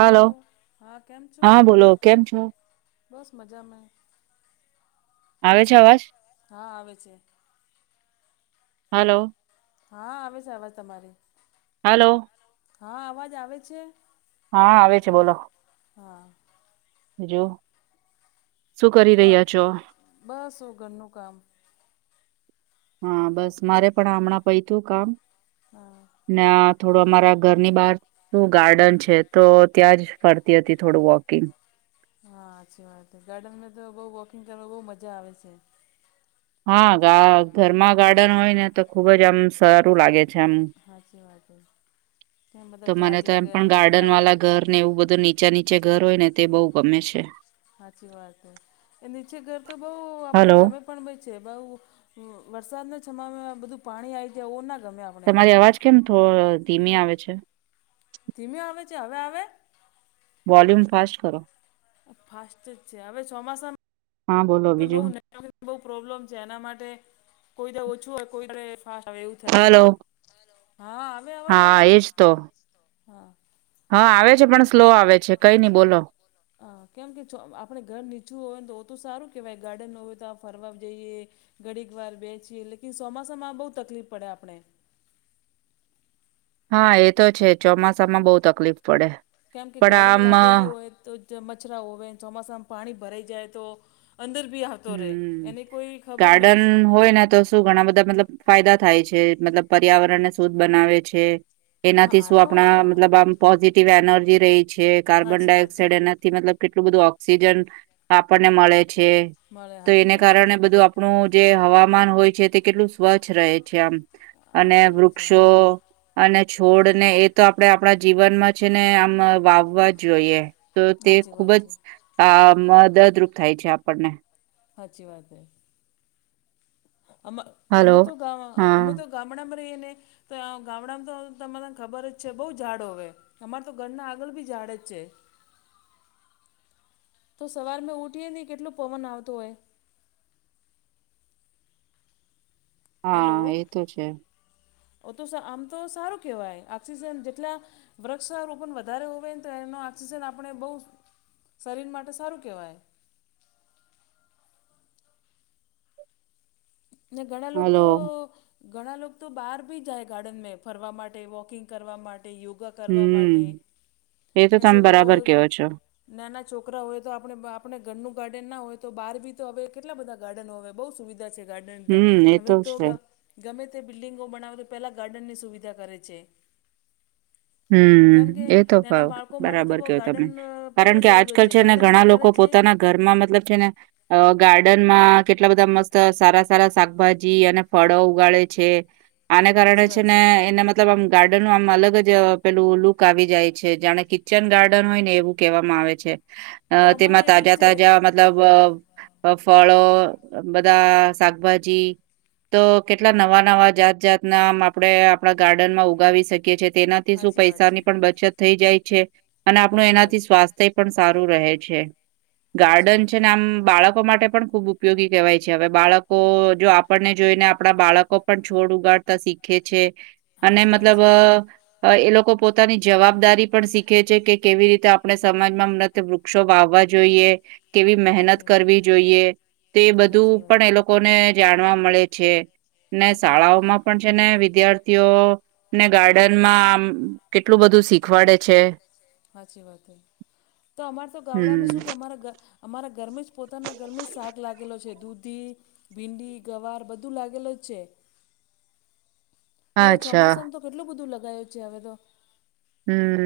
Hello hello હા કેમ છો હા બોલો કેમ છો? બસ મજા મા. આવે છે અવાજ હા આવેે છે. હલો. હા આવે છે આવાજ તમારી હલો. હા અવાજ આવે છે. હા આવે છે બોલો. હા. જો શું કરી જો રહ્યા છો? બસ હું ઘરનું કામ હા બસ મારે પણ હમણાં પૈતું કામ હા. ના થોડું અમારા ઘરની બહાર શું ગાર્ડન છે તો ત્યાં જ ફરતી હતી થોડું વોકિંગ હા હાછી વાત હૈ ગાર્ડનમાં તો બઉ વોકિંગ કરવા બહુ મજા આવે છે. હા ગા ઘરમાં ગાર્ડન હોય ને તો ખુબ જ આમ સારું લાગે. છેમ સાચી વાત કેમ તો બધા મને ઝાડ તો એમ લગેલ પણ ગાર્ડન લાગેલ વાળા ઘર ને એવું બધું નીચા નીચે ઘર હોય ને તે બહુ ગમે છે. હાચી વાત એ નીચે ઘર તો બઉ આપણે હલો ગમે પણ બે છે બહુ વ વરસાદના સમયમાં બધું પાણી આવી જાય ઓ ના ગમે. આપણે તમારી અવાજ કેમ થો ધીમી આવે છે. ધીમે આવે છે હવે આવે. વોલ્યુમ ફાસ્ટ કરો. ફાસ્ટ જ છે હવે હા બોલો ચોમાસામાં બહુ બીજું બહુ પ્રોબ્લેમ છે એના માટે કોઈ ઓછું હોય કોઈ ફાસ્ટ આવે એવું થાય. હલો હા આવે અવાજ અમે હા એજ તો હા હા આવે છે, પણ સ્લો આવે છે કઈ નઈ બોલો. હા કેમ કે ચો આપણે ઘર નીચું હોય ને તો તો સારું કેહેવાય ગાર્ડન ન હોય તો ફરવા જઈએ. ઘડીક વાર બેચીએ લેકિન ચોમાસામાં બહુ તકલીફ પડે આપણે. હા એ તો છે ચોમાસામાં બહુ તકલીફ પડે. કેમ કે પણ ગાર્ડન આમ અ, લાગેલી હોય તો. મચ્છરા હોવે ચોમાસામાં પાણી ભરાઈ જાય તો અંદર ભી તોરે હમ એની કોઈ ખબર ગાર્ડન નહી. હોય ને તો શું ઘણા બધા મતલબ ફાયદા થાય છે. મતલબ પર્યાવરણ ને શુદ્ધ બનાવે છે. હા એનાથી આ શું તો આપણા હાચી હા મતલબ આમ પોઝિટિવ એનર્જી રહી છે કાર્બન હાચી વાત છે ડાયોક્સાાઈડ એના થી મતલબ કેટલું બધું ઓક્સિજન આપણને મળે છે. મળે તો હાચી એને વાત છે કારણે બધું આપણું જે હવામાન હોય છે તે કેટલું સ્વચ્છ રહે છે આમ. અને હાચી વાત છે વૃક્ષો અને છોડ ને એ તો આપડે આપણા જીવનમાં છે ને આમ વાવવા જ જોઈએ. તો તે હાચી ખુબ વાત જ છે આ મદદરૂપ થાય છે આપણને હાચી વાત હે. અ અમે હલો તો ગા અમે હા તો ગામડામાં રહીએને તો ગામડામાં તો તમ બઘા ને ખબર જ છે બહુ ઝાડો હોવે. તમાર તો ઘરના આગળ બી ઝાડ જ છે. [inaudible] તો સવાર મેં ઊઠીએ નહીં કેટલો પવન આવતો હોય. હા એ તો છે. ઓમ તો શ આમ તો સારું કેહેવાય ઓક્સિજન જેટલા વૃક્ષારોપણ વધારે હોવે તો એનો ઓક્સિજન આપણે બહુ શરીર માટે સારું કહેવાય. ને ઘણા લોક તો. હલો ઘણા લોક તો બહાર ભી જાય ગાર્ડન મે ફરવા માટે વોકિંગ કરવા માટે યોગા કરવા માટે હમ એ તો ને તમે છોકરાઓ બરાબર કેવો છો નાના છોકરા હોય તો આપણે આપણે ઘરનું ગાર્ડન ના હોય તો બહાર બી તો હવે કેટલા બધા ગાર્ડન હવે બઉુ સુવિધા છે ગાડૅન તો હમ એ હવે તો છે ગા. ગમે તે બિલ્ડિંગો બનાવે તો પહેલા ગાર્ડનની સુવિધા કરે છે. કેમ હમ કે એ તો. અ નાના બાળકો માટે તો બરાબર બહુ કેવો તમે ગાર્ડન કારણ પહેલા કે જરૂર આજકાલ છે ને ગાર્ડન બી ઘણા કરે લોકો છે પોતાના ઘરમાં મતલબ છે ને. અ ગાર્ડનમાં કેટલા બધા મસ્ત સારા સારા શાકભાજી અને ફળો ઉગાળે છે. આને કારણે સાચી છે વાત ને એને મતલબ આમ ગાર્ડનનું આમ અલગ જ પેલું લુક આવી જાય છે જાણે કિચન ગાર્ડન હોય ને એવું કહેવામાં આવે છે. અ તો અમારે તેમાં એવું જ તાજા છે તાજા મતલબ ફળો બધા શાકભાજી તો કેટલા નવા નવા જાત જાત નામ આપડણે આપણા ગાર્ડનમાં ઉગાવી શકીએ છીએ તેના થી શું સાચી વાત છે. પૈસાની પણ બચત થઈ જાય છે અને આપણું હાચી વાત. એનાથી સ્વાસ્થ તે પણ સારું રહે છે હાચી ગાર્ડન વાત છે હે. ને આમ બાળકો માટે પણ ખુબ ઉપયોગી કહેવાય છે હવે બાળકો જો આપણને જોઈને આપણા બાળકો પણ છોડ ઉગાડતા શીખે છે. અને હાચી વાત મતલબ છે. એ લોકો પોતાની જવાબદારી પણ શીખે છે કે કેવી રીતે આપણે સમાજમાં મત વૃક્ષો વાવવા કેવી મહેનત હાચી કરવી જોઈએ તે હાચી બધું વાત. પણ એ લોકો ને જાણવા મળે છે ને હાચી વાત. શાળાઓમાં પણ છે ને વિદ્યાર્થીઓ ને ગાર્ડનમાં આમ કેટલું બધું શીખવાડે છે. સાચી વાત હો તો અમારે તો ગાવડામાં હમ્મ. શું કે અમારા અમારા ઘરમે જ પોતાના ઘરમે જ શાક લાગેલો છે દૂધી ભીંડી ગવાર બધું લાગેલ જ છે. હવે અચ્છા ચોમાસામાં તો કેટલું બધું લગાયું છે હવે તો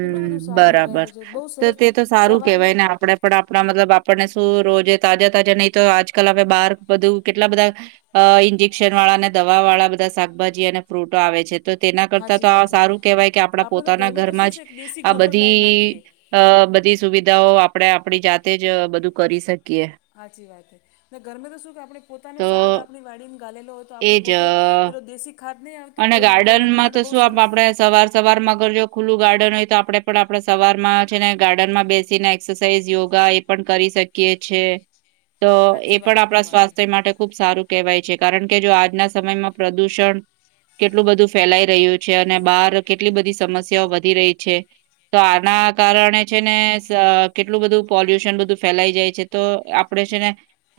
કેટલું બધું શાક લગાયેલો બરાબર છે બહુ તો સરસ તે તો સારું સવાર મે કેહેવાય ને આપડે પણ આપણા મતલબ આપણને શું રોજે તાજા તાજા નહી તો આજકાલ હ બાર બધું કેટલા બધા અ ઇન્જેક્શન વાળા અને દવા વાળા બધા શાકભાજી અને ફ્રૂટો આવે છે. તો તેના કરતા તો સાચી વાત આ છે સારું કેહેવાય કે આપડા આપણે તો પોતાના ઘરમે તો શું ઘરમાં જ છે દેશી આ ગોબર લાઈન બધી નાખીએ અ બધી સુવિધાઓ આપણેે આપણી જાતે જ બધું કરી શકીએ. હાચી વાત હે ગરમે તો શું કે આપણે પોતાનું તો શાક આપણી વાડીમાં ગાલેલો હોય તો આપણે એજ પોતે પેલો દેશી ખાદ નહીં આવે તો અને ઓ નાખી લો એના ગાર્ડનમાં તો માટે બહુ શું આપ સરસ આપણે સવાર સવાર માં અગર જો ખુલ્ું ગાર્ડન હોય તો આપડે પણ આપડા સવારમાં છે ને ગાર્ડન માં બેસીને એક્સરસાઇઝ યોગા એ પણ કરી શકીએ છે. તો એ સાચી વાત પણ છે આપણા તમારી સ્વાસ્થ્ય માટે ખુબ સારું કહેવાય છે કારણ કે જો આજના સમયમાં પ્રદુષણ કેટલું બધું ફેલાઈ રહ્યું છે અને બહાર કેટલી બધી સમસ્યાઓ વધી રહી છે. તો સાચી આના વાત કારણે છે ને કેટલું બધું પોલ્યુશન બધું ફેલાઈ જાય છે તો આપણે છે ને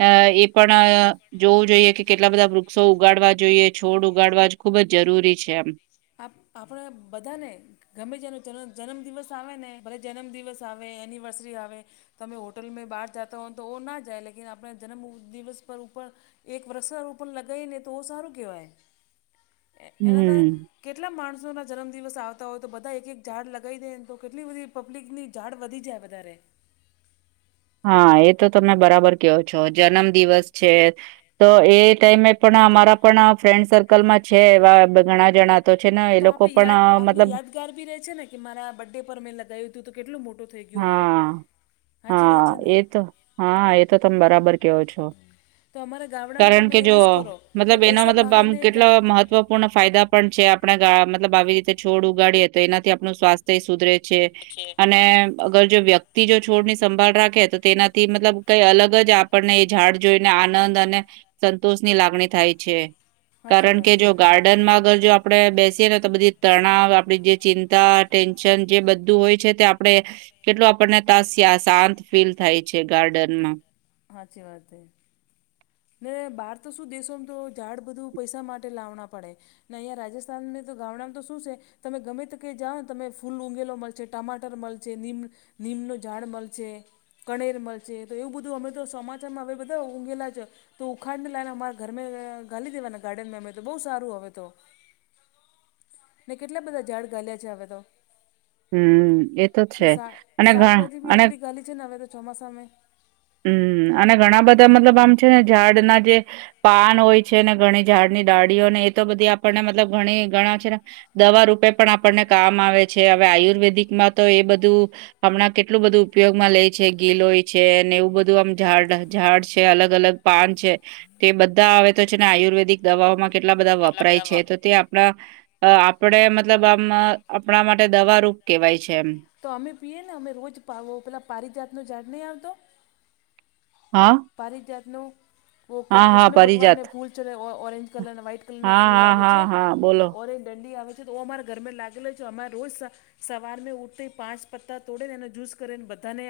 અ એ પણ જોવું જોઈએ કે કેટલા બધા વૃક્ષો ઉગાડવા જોઈએ છોડ ઉગાડવા જ ખુબ જ જરૂરી છે એમ આપ આપણા બધાને ગમે તેનો જન્મ દિવસ આવે ને ભલે જન્મ દિવસ આવે એનિવર્સરી આવે તમે હોટલ મે બહાર જાતા હો તો ના જાય પણ આપણા જન્મ દિવસ પર ઉપર એક વર્સારું પણ લગાવી ને તો સારું કહેવાય. [inaudible] એ એના તો હમ્મ, કેટલા માણસોના જન્મદિવસ આવતા હોય તો બધા એક એક ઝાડ લગી દે ને તો કેટલી બધી પબ્લિકની ઝાડ વધી જાય વધારે હા એ તો તમે બરાબર કહો છો જન્મ દિવસ છે તો એ ટાઈમે પણ અમારા પણ ફ્રેન્ડ સર્કલમાં છે એવા ઘણા જણા તો છે ને એ લોકો પણ મતલબ ત્યા રબી છે કે મારા આ બર્થડે પરમેં લગાવું હતું તો કેટલું મોટું થઈ ગયું હવે હા સાચી વાત હા છે ને એ તો હા એ તો તમે બરાબર કહોછો. તો અમારા ગામડામાં કારણ તો અમે કે જો એવું જ કરો કે મતલબ એનો પૈસા મતલબ આમ ભાંગીને કેટલો જા મહત્વ પૂર્ણ ફાયદા પણ છે આપણે મતલબ આવી રીતે છોડ ઉગાડીએ તો એનાથી આપણું સ્વાસ્થ્ય સુધરે છે. છે અને અગર જો વ્યક્તિ જો છોડની સંભાળ રાખે તો તેનાથી મતલબ કઈ અલગ જ આપણને એ ઝાડ જોઈને આનંદ અને સંતોષ ની લાગણી થાય છે, સાચી કારણ વાત કે છે જો ગાર્ડન. ડનમાં અગર જો આપણે બેસીએ ને તો બધી તણાવ આપણી જે ચિંતા ટેન્શન જે બધું હોય છે તે આપણે આપણે કેટલું આપણને તા શાંત ફીલ થાય છે ગાર્ડનમાં. હાચી વાત છે. ને બહાર તો શું દેશો, એમ તો ઝાડ બધું પૈસા માટે લાવના પડે. ના, અહીંયા રાજસ્થાનમાં તો ગામડામાં તો શું છે? તમે ગમે તા કે જાઓને, તમે ફૂલ ઊઘેલો મળશે, ટમાટર મળશે. નીમનો ઝાડ મળશે. કણેર મળશે, તો એવું બધું અમે તો સમાચારમાં હવે બધા ઊઘેલા છે. તો ઉખાડને લાવને, અમારા ઘર ગાલી દેવાના ગાર્ડનમાં, અમે તો બહુ સારું હવે તો. ને કેટલા બધા ઝાડ ગાલ્યા છે, હવે તો. હમ એ તો છે અને ઘ શાકભાજી ભી અને એટલી ગાલી છે ને, હવે તો ચોમાસામાં. હમ અને ઘણા બધા મતલબ આમ છે ને, ઝાડના જે પાન હોય છે ને, ઘણી ઝાડની ડાળીઓ ને, એ તો બધી આપણને મતલબ ઘણી ઘણા છે ને. દવા રૂપે પણ આપણને કામ આવે છે, હવે આયુર્વેદિકમાં તો એ બધું. હમણાં કેટલું બધું ઉપયોગમાં લે છે, ગીલોય છે, અને એવું બધું આમ ઝાડ ઝાડ છે, અલગ અલગ પાન છે, તે બધા આવે તો છે ને, આયુર્વેદિક દવાઓમાં કેટલા બધા વપરાય છે, તો તે આપણા આપણે મતલબ આમ આપણા માટે માટે દવા રૂપ કેહેવાય છે એમ. તો અમે પીએ ને, અમે રોજ પેલા પારજાતનો ઝાડ નહીં આવતો? હા. પારિજાતનો. હા હા કૃષ્ણ ભગવાનને પરિજાત ફૂલ છે, ઓરેન્જ કલર વ્હાઈટ કલર નો હા ફૂલ હા આવે હા છે. હા બોલો ઓ દંડી આવે છે, તો અમારા ઘરમાં લાગે છે, અમારે રોજ સવાર મે ઊઠ પાંચ પત્તા તોડે ને, એનો જૂસ કરેને બધાને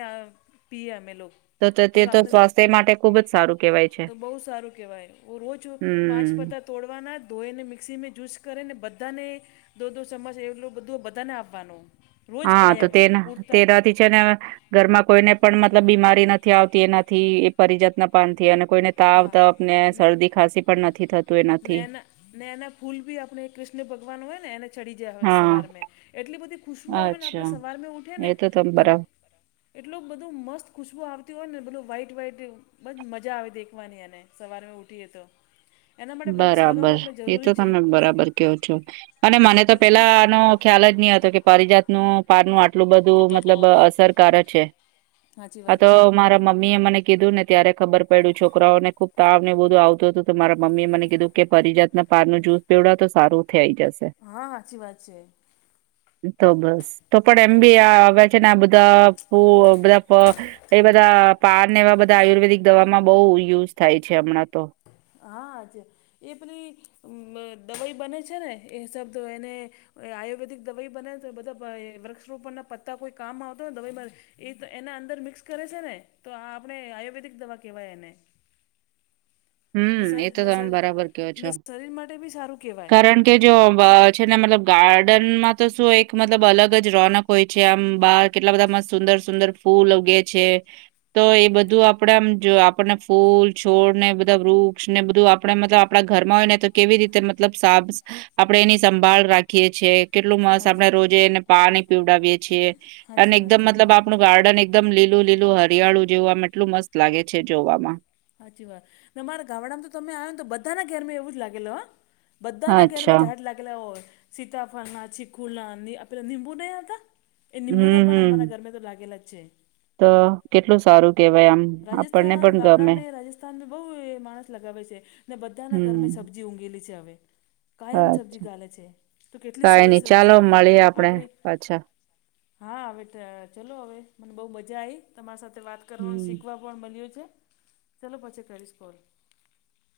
પીવે અમે લોકો. તો તે તો સ્વાસ્થ્ય માટે ખુબ જ સારું કેહેવાય છે તો બહ સારું કેવાય, રોજ પાંચ હમ પતા. તોડવાના ધોઈ ને, મિક્સીમાં જયુસ કરે ને, બધાને દો દો ચમચ, એટલો બધો બધાને આવવાનો રોજ હા તો કાયમ, તેના ઉત્તમ. તેનાથી ઘરમાં કોઈને પણ મતલબ બીમારી નથી આવતી એનાથી, એ પરિજતના પાનથી અને કોઈને. તાવ હા, તપને શરદી ખાંસી પણ નથી થતું એનાથી નૈના નૈના ફૂલ ભી આપણે. કૃષ્ણ ભગવાન હોય ને, એને ચડી જાય હા સવાર મે એટલી બધી પૂછવું આવે ને, આપણે અચ્છા સવાર મે ઉઠે ને એ તમે તો. બરાબર એટલું બધું મસ્ત ખુશ્બુ આવતી હોય ને, બધું વ્હાઈટ વહઇટ બધ મજા આવે ત. વની ને, સવારેમાં ઉઠીએ તો. એના માટે વૃક્ષ લગાવવું બરાબર, આપણે એ તો જરૂરી છે તમે બરાબર કહો છો, અને મને તો પેલા વૃક્ષના આનો ખ્યાલ જ નહીં હતો કે, પરિજાતનું પાર નું આટલું બધું મતલબ અસરકારક છે. સાચી હા, વાત તો છે મારા. મમ્મી એ મને કીધું ને ત્યારે ખબર પડ્યું, છોકરાઓને ખુબ તાવ ને બધું આવતું હતું મારા. મમ્મી એ મને કીધું કે, પરીજાત ના પાર નું જુસ પીવડાવો તો સારું થઈ જશે. હા, સાચી વાત છે. [unintelligible] તો બસ તો પણ એમ બી આવે છે ને, આ બધા બધા એ બધા પાાર ને, એવા બધા આયુર્વેદિક દવામાં બહુ યુઝ થાય છે હમણાં તો. હાજ એ પેલી દવાઈ બને છે ને, એ શબદ એને. આયુર્વેદિક દવાઈ બને તો, બધા વર્કશોપ ના પત્તા કોઈ કામ આવતોને દવા. એ એના અંદર મિક્સ કરે છે ને, તો આ આપણે આયુર્વેદિક દવા કેહેવાય એને. ને હમ, એ શરીર તો ને તમે શરીર બરાબર કહો છો, ને શરીર માટે બી સારું કહેવાય કારણ કે જો છે ને, મતલબ ગાર્ડનમાં તો શું? એક મતલબ અલગ જ રોનક. હોય છે, આમ બાર કેટલા બધામાં સુંદર સુંદર ફૂલ ઉગે છે. તો એ બધું આપડે આમ જો આપણને ફૂલ છોડ ને બ વૃક્ષ ને બધું આપણે મતલબ આપણા ઘરમાં હોય ને તો કેવી રીતે મતલબ સાફ આપણે એની સંભાળ રાખીએ છીએ. કેટલું મસ્ત હાચી આપણેે રોજે એને પાણી પીવડાવીએ છીએ હાચી અને વાત એકદમ છે મતલબ આપણું ગાર્ડન એકદમ લીલું લીલું હરિયાળું જેવું આમ એટલું મસ્ત લાગે છે જોવામાં સાચી વાત ને મારા ગામડામાં તો તમે આવયો ને તો બધાના ઘેરમાં એવું જ લાગેલો હા બધા ના ઘેરમાં અચ્છા ઝાડ લાગેલા હોય સીતાફળ ના, ચીકુ ના, આપેલા લિંબુ નયા હતા. એ લિંબુના હમ પણ હમ અમારા ઘરમે તો લાગેલા જ છે. તો કેટલું સારું કેવાય આમ આપણને પણ ગમે મે રાજસ્થાનમાં બહુ માણસ લગાવે છે ને બધાના હમ. ઘરમાં સબ્જી ઉગેલી છે હવે કાયમ સબ્જી અચ્છા ગાલે છે તો કેટલી કાઈ સરસ નઈ ચાલો સબ્જી હોવે મળીએ આપડે આપણી પાછા હા હવે ચલો હવે મને બહુ મજા આવી તમારી સાથે વાત કરવા હમ. શીખવા. [unintelligible] ચાલો પછી કરીશ કોલ.